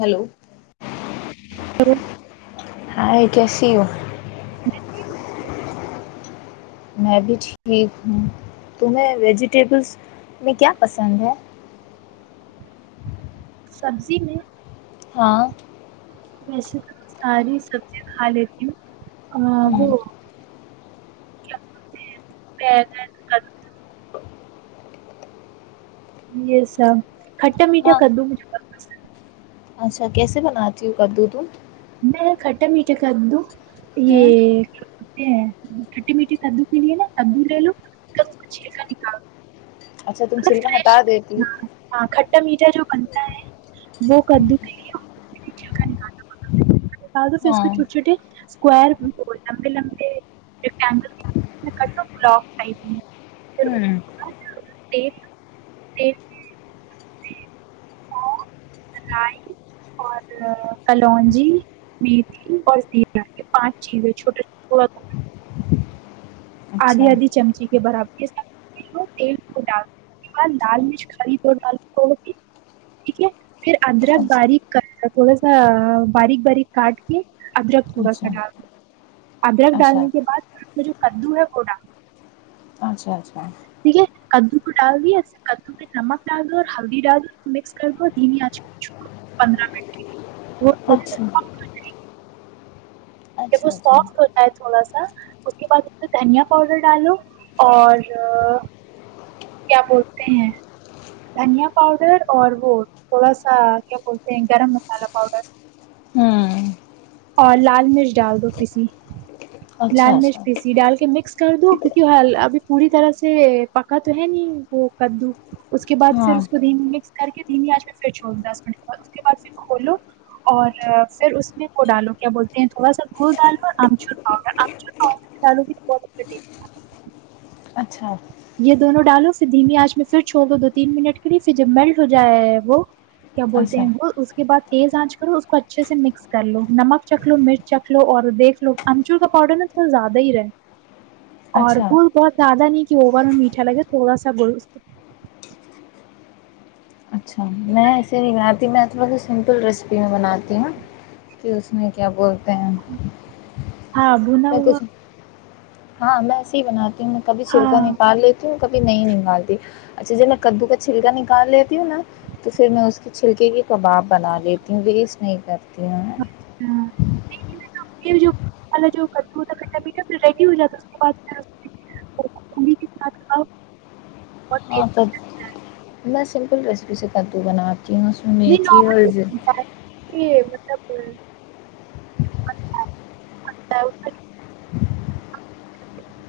hello تو [inaudible] کیسیو [unintelligible] میں بھی ٹھیک ہوں تمہیں ویجیٹیبلس میں کیا پسند ہے سبزی میں ہاں ویسے تو ساری سبزیا کھا لیتی ہوں ہ [inaudible] پگ ک یہ سب کھٹا میٹا ہاں کدو مھا [inaudible] اچھا کیسے بناتی ہوں کدو دودھ میں کھٹا میٹھے کددو ہ یہ کیا کہتے ہیں کھٹے میٹھے کدو کے لیے نا کدو لے لو ک چھیلکا نکالو اچھا تم سلوا ہٹا دیتی چٹا میٹھا جو بنتا ہے وہ کدو کے لیےل کا نکالنا پڑتا ہے تو ف اس ہاں چھٹ چھوے اسکور لمبے لمبے ریکٹینگل بک ٹ ہوں ہ رائی اور کلونجی میتھی اور زیرا یہ پانچ چیزیں چھوٹےوٹ ہوا آدھی اچھا آدھی چمچی کے برابر یہ سب تیل کو ڈالا لال مرچ کری تو ڈال ٹھیک ہے پھر ادرک اچھا باریک تھوڑا سا باریک باریک کاٹ کے ادرکت ہوگا س اچھا ڈ ادرک اچھا اچھا ڈالنے کے بعد جو کدو ہے ہوڈا اچھا اچھا ٹھیک ہے کدو کو ڈال دیا ایسے کدو میں نمک ڈالو اور ہلدی ڈال دو مکس کر دو اور دمی آچ کو چھو دو پندرہ منٹ کے وہ تھوڑی دیر اچھا کہ وہ اچھا ہوں سافٹ ہوتا ہے تھوڑا سا اس کے بعد اس دھنیا پاؤڈر ڈالو اور کیا بولتے ہیں دھنیا پاؤڈر اور وہ تھوڑا سا کیا بولتے ہیں گرم مسالہ پاؤڈر اور لال مرچ ڈال دو پیسی اچھا لال مرچ اچھا پیسی ڈال کے مکس کر دو کیک حال ابھی پوری طرح سے پکا تو ہے نہیں وہ کدو اس کے بعد پھر ہاں اس کو دین مکس کر کے دھیمی آچ میں پھر چھو دس منٹ کے بعد اس کے بعد پھر کھولو اور پھر اس میں کو ڈالو کیا بولتے ہیں تھوڑا سا گڑ ڈالو آمچور پاؤڈر آمچور پاؤڈر ڈالو بھی بہت اچھا ٹی اچھا یہ دونوں ڈالو پھر دھیمی آج میں پھر چھوڑ دو تین منٹ کے لیے پھر جب میلٹ ہو جائے ہے وہ کیا بولتے اچھا ہیں وہ اس کے بع تیز آنچ کر لو اس کو اچھے سے مکس کر لو نمک چکھ لو مرچ چکھ لو اور دیکھ لو امچور کا پاؤڈر نا تھوڑا زیادہ ہی رہے اور اچھا کو بہت زیادہ نہیں کہ اوور میں میٹھا لگے تھوڑا سا بول اس اچھا میں ایسے نہیں بناتی میں تھوڑا سا سمپل ریسیپی میں بناتی ہوں کہ اس میں کیا بول ہاں بونا میں ہوا کچھ [unintelligible] ہاں میں ایسے ہی بنااتا میں کھی ہاں چھلکا نہیں پال لیتی کبھی نہیں نکالتی اچھا جب میں کدو کا چھلکا نکال لیتی ہوں نا تو پھر میں اس کے چھلکے کے کباب بنا لیتی ہوں ویسٹ نہیں کرتی ہوں ہ جو جو ہوتابھی پھر ریڈی ہو جاتا اس بعد کےاتھ ہاں تو اللہس فل ریسیپی سے کدو بنا کے کیا ہاں سنی تھی عرض یہ مطلب [unintelligible]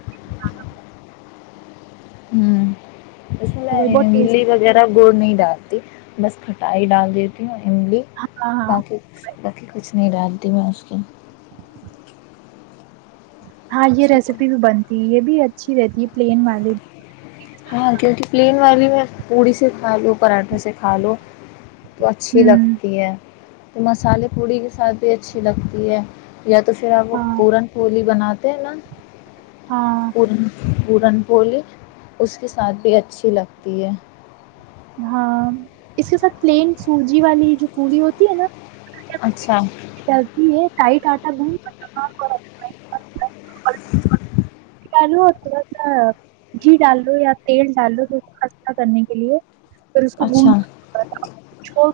تو ب بلی وغیرہ بول نہیں ڈالتی بس کھٹائی ڈال دیتی ہوں ایملی ہاں ہاں بقی باقی کچھ نہیں رات دی میں اس کی ہاں یہ ٹھیک ہے ریسیپی بھی بنتی ہے یہ بھی اچھی رہتی ہے پلین والی ہاں کیونکہ پلین والی میں پوڑی سے کھا لو پراٹھا سے کھا لو تو بھی اچھی ہوں لگتی ہے تو مسالحے پوڑی کے ساتھ بھی اچھی لگتی ہے یا تو پھر آپ وہ ہاں پورن پولی بنا اتے ہیں ن ہاں پورن پورن پلی اس کے ساتھ بھی اچھی لگتی ہے ہاں اس کے ساتھ پلین سوجی والی جو پوڑی ہوتی ہے نا اچھا چلتی ہے [unintelligible] ٹائٹ آٹا ب [inaudible] ڈالو اور تھوڑا سا جھی ڈال لو یا تیل ڈالو جو خستہ کرنے کے لیے پھر اس کو گون اچھا تھا چھوڑ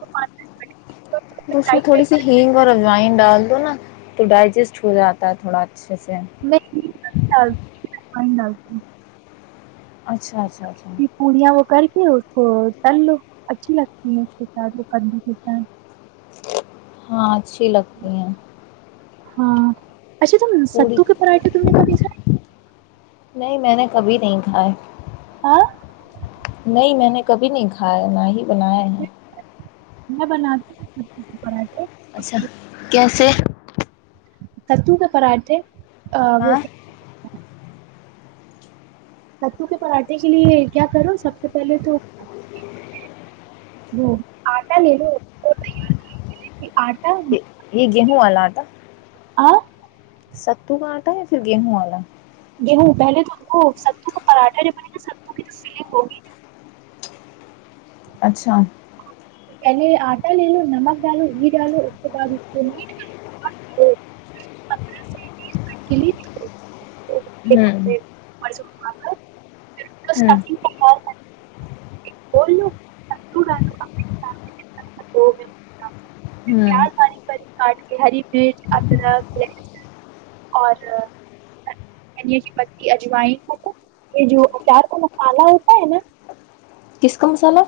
منٹ تو اس میں ٹائٹ تھوڑی سی ٹائٹ ہینگ اور اجوائن ڈال دو نا تو ڈائجسٹ ہو جاتا ہے تھوڑا اچھا سے [unintelligible] نہیں نال [unintelligible] اچھاچ یہ پڑیا و کر کی ہو تو تل لو اچھی لگتی ہیں اس کے ساتھ وہ کرنے کے ساتھ ہاں اچھی لگتی ہیں ہاں اچھا ت پوڑی ستو کے پراٹھے تم نے کبھی تھے نہیں میں نے کبھی نہیں کھاائے نہیں میں نے کبھی نہیں کھایا نہ ہی بنایا ہیں میں بنا کر [unintelligible] [unintelligible] اچھا کیسے کتو کے پراٹھے آ ہاں وہک [unintelligible] [unintelligible] ستو کے پراٹھے کے لیے کیا کرو سب سے پہلے تو وہ آٹا لے لو آٹا ہی گ ہو واللہ آٹا [unintelligible] آ [unintelligible] [inaudible] ستو کانٹا یا پھر گیہوں والا [unintelligible] گیہو پہلے تو ہم کو ستو کا پراٹھا جو بنے گا ستو کی تو سل ہو گی ن اچھا [unintelligible] کہنی آٹالو نمک دال گڈیاال اپت بادتنی کلیے [unintelligible] ہوں [unintelligible] مڑ سو آپ ہے [unintelligible] ہوں [unintelligible] ف [unintelligible] [unintelligible] بولو ہوں پار کے ہری مرچ ادرک اور کی پ اجوائن یہ جو پیار کا مسالہ ہوتا ہے نا [unintelligible] کس کا مسالحہ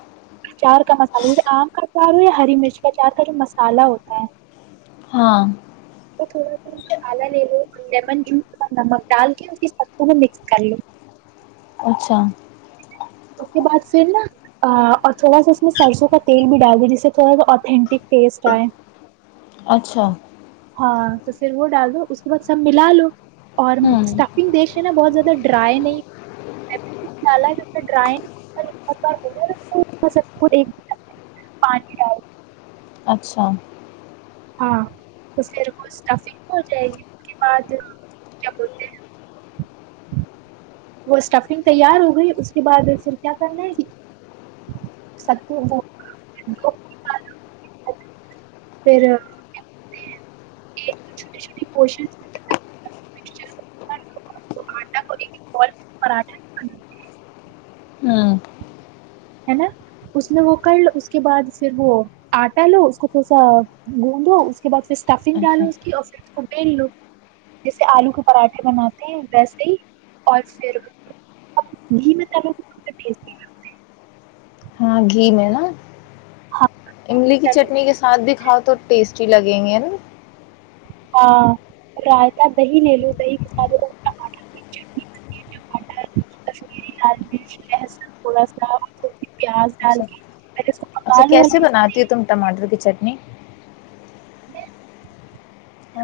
چار کا مسالہ جیسے آم کا چار ہو یا ہری مرچ کا چار کا جو مسالہ ہوتا ہے ہاں تو تھوڑا سا مسالا لے لو لیمن جوس اور نمک ڈال کے اس کی سب میں مکس کر لو اچھا اس کے بعد پھر نا تھوڑا سا اس میں سرسوں کا تیل بھی ڈال د جس سے تھوڑا سا اتھنٹک ٹیسٹ آئے اچھا ہاں تو پھر وہ ڈالو اس کو بعد سب ملا لو اور ہوں اسٹفنگ دیکھے نا بہت زیادہ ڈرائی نہیں ڈالا ہے ڈرائنگ پانی ڈال [unintelligible] [unintelligible] اچھا ہاں اس پ ر وہ اسٹفنگ ہو جائے گی کے بعد کیا بولتے ہیں [unintelligible] [unintelligible] وہ اسٹفنگ تیار ہو گئی اس کے بعد پھر کیا کرنا ہے کہ سب کو [unintelligible] پھر کیاتے ہیں چھوٹے چھوٹے پشنٹا پراٹھا [unintelligible] ہوں نا اس میں وہ کر ل اس کے بعد پھر وہ آٹا لو اس کو تھوڑا سا گوندھو اس کے بعد پھر اسٹفنگ اچھا ڈالو اس کی اور پھر اس کو بیل لو جیسے آلو کے پراٹھے بناتے ہیں ویسے ہی اور پھر گھی میںالو ٹیٹی ہاں گھی میں ہے نا ہاں املی کی تلو، چٹنی کے ساتھ بھی کھاؤ تو ٹیسٹی لگیں گے نا ہاں رائتا دہی لے لو دہی کے ساتھ ٹماٹر کی چٹنی بنتی ہے ٹماٹر کشمیری لال مرچ لہسن تھوڑا سا کی پیاز ڈال اچھا کے پہلے اس کو اچھا پکا لو کیسے ہلکی سے بناتی ہو تم ٹماٹر کی چٹنی نہیں [inaudible]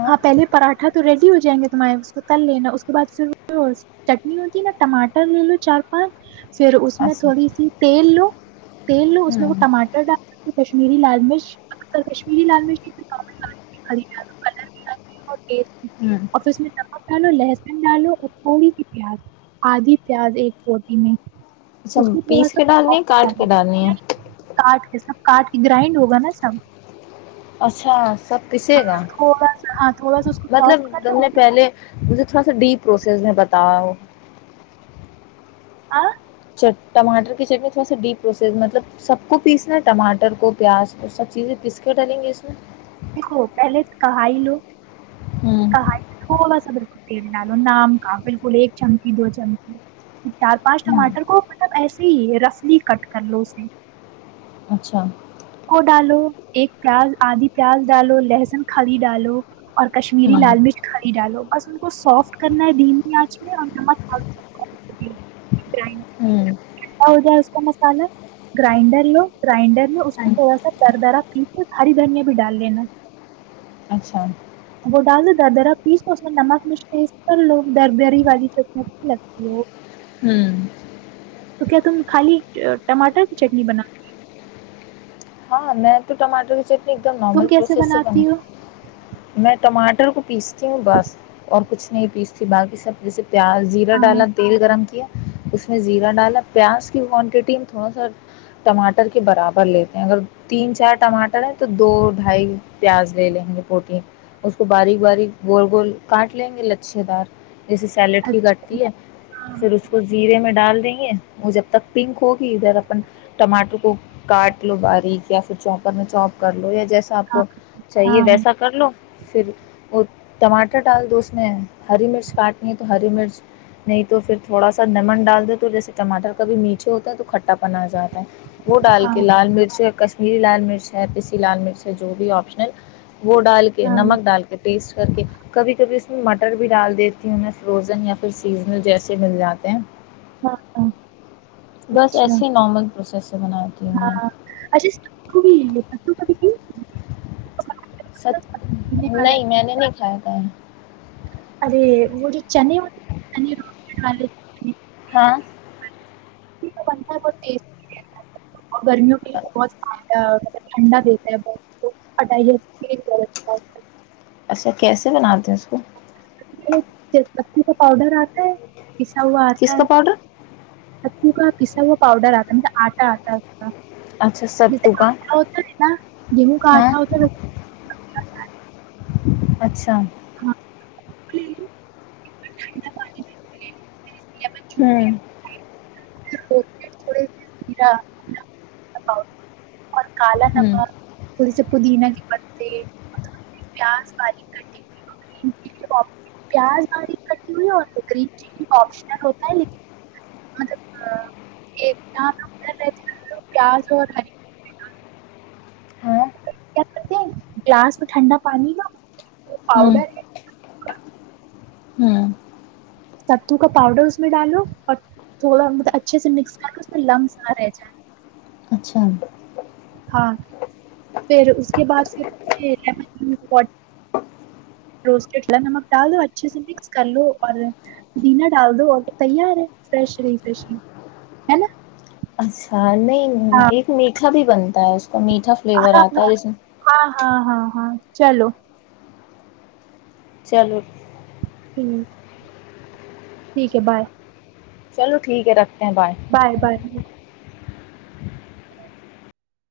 ہاں پہلے پراٹھا تو ریڈی ہو جائیں گے تمہارے اس کو تل لینا اس کے بعد پھر چٹنی ہوتی ہے نا ٹماٹر لے لو چار پانچ پھر اس میں اچھا تھوڑی سی تیل لو تیل لو اس میں وہ ہوں ٹاٹر ڈال کشمیری لال مرچ کشمیری لال مرچ ڈال کلر اور تز ہوں اور اس میں باب ڈالو لہسن ڈالو اور تھوڑی کی پیاز آدھی پیاز ایک روٹی میں اچھا اس کو تھوڑا پیس کے سا ڈالنی ہے سافٹ کاٹ کے ڈالنی ہے کرنا کاٹ کے سب کاٹ کے گرائنڈ ہوگا نا سب اچھا سب کچھ گا تھوڑا سا ہاں تھوڑا سا اس کو مطلب سافٹ کر لو تم اس نے کے پہلے م تھوڑا سا ڈیپ پروسیس میں بتاا ہ [inaudible] ٹاٹر کی چٹنی تھوڑا ڈیپ پروسیس مطلب سب کو پیسنا ہے ٹماٹر کو پیاز کو سب چیزیں پیس کے ڈلیں گے اس میں دو پہلے کہا ہی لو ہوں کہ تھوڑا سا بالکل تیل ڈالو نام کا بالکل ایک چمکی دو چمکی چار پانچ ہوں ٹماٹر کو مطلب ایسے ہی رفلی کٹ کر لو اسے اچھا وہ ڈالو ایک پیاز آدھی پیاز ڈالو لہسن خھی ڈالو اور کشمیری ہوں لال مرچھ ڈالو بس ان کو سافٹ کرنا ہے دمی آنچ میں اور نک ھڈا ہوں ہو جائے اس مسالہ گرنڈر لو گرائنڈر میں اس کو تھوڑا سا در درا پی ہ دھنیا بھی ڈال لینا اچھا وہ ڈال دیتا درا پیسو اس میں نمک مھس پر لوگ دردری والی چک لگتی وہ ہوں تو کیا تم خالی ٹماٹر کی چٹنی بنا ہاں نہیں تو ٹمٹر تنی ایک دم تم نارمل کیسے پروسیس سے بنا بناتی ہو میں ٹماٹر کو پیستی ہوں بس اور کچھ نہیں پیستی باقی سب جیسی پیاز زرا ڈالا ہاں تل گرم کیا اس میں زیرہ ڈالا پیاز کی کوانٹیٹی میں تھوڑا سا ٹماٹر کے برابر لیتے ہیں اگر تین چار ٹماٹر ہے تو دو ڈھائی پیاز لے لیں گے پوٹی اس کو باریک باریک گول گول کاٹ لیں گے لچھے دار جیسے سیلیڈ کی اچھا کٹتی ہے ہاں پھر اس کو زیرے میں ڈال وہ جب تک پنک ہوگی ادھر اپن ٹماٹر کو کاٹ لو باریک یا پھر چوپر میں چاپ کر لو یا جیسا آپ ہاں کو چاہیے ہاں ویسا کر لو پھر وہ ٹماٹر ڈال دو اس میں ہری مرچ کاٹنی ہے تو ہری مرچ نہیں تو پھر تھوڑا سا نمن ڈال دو تو جیسے ٹماٹر کبھی میچھے ہوتا ہیں تو کھٹا پن آ جاتا ہے وہ ڈال ہاں کے لال مرچ ہری لال مرچ ہے پسی لال مرچ ہے جو بھی آپشنل وہ ڈال کے ہاں نمک ڈال کے ٹیسٹ کر کے کبھی کبھی اس میں مٹر بھی ڈال دیتی ہوںہیں فروزن یا پھر سیزنل جیسے مل جاتے ہیں ہاں بس اچھا ایسے ہی نارمل پروسیس سے بناتی ہیں کڑی ک پ کی سچ پینے والا نہیں میں نے نہیں کھایا تھا ارے وہ جو چنے ہو چنے رنے والے ہاں بنت گتی اور گرمیوں کے لیے بہت طب ٹھنڈا دیتا ہے بٹ اچھا کیسے بناتے ہیں اس کو ایک چسمتی کا پاؤڈر آتا ہے پیسا ہوا کس آتا کا پاؤڈر ہے پو کا پسا ہوا پاؤڈر آتا ہے مطلب آٹا آتا اچھا جیسے ستو کا آٹا ہوتا ہے نا گیہوں کا ہاں آٹا ہوتا ہےسے اچھا ہاں ٹھنڈا پانی میں، لیمن ہوں ا کال ن ہوں پ پودینہ کے پتےب پیاز باریک کٹی چ پیاز باریک کٹی ہوئی ہے اور کرم چلی آپشنل ہوتا ہے لیکن مطلب یہر رہتے ہیں پیاز اور ہری ہاں کیا کرتے ہیں گلاس میں ٹھنڈا پانی نہ وہ ہوں پاؤڈر ہے ہوں ستو کا پاؤڈر اس میں ڈالو اور تھوڑا مطلب اچھے سے مکس کر لو اس میں لمس نہ رہ جائے اچھا ہاں پھر اس کے بعد پھر لین روٹی نمک ڈال دو اچھے سے مکس کر لو اور دینا ڈال دو اور تیار ہے فریش ری فریش ہے نا اچھا نہیں ہاں ایک مٹ بھی بنتا ہے اس میٹھا فلیور ہاں آتا ہے جس میں ہاں ہاں ہاں ہاں چلو چلو ہ ٹھیک ہے بائے چلو ٹھیک ہے رکھ بائے بائے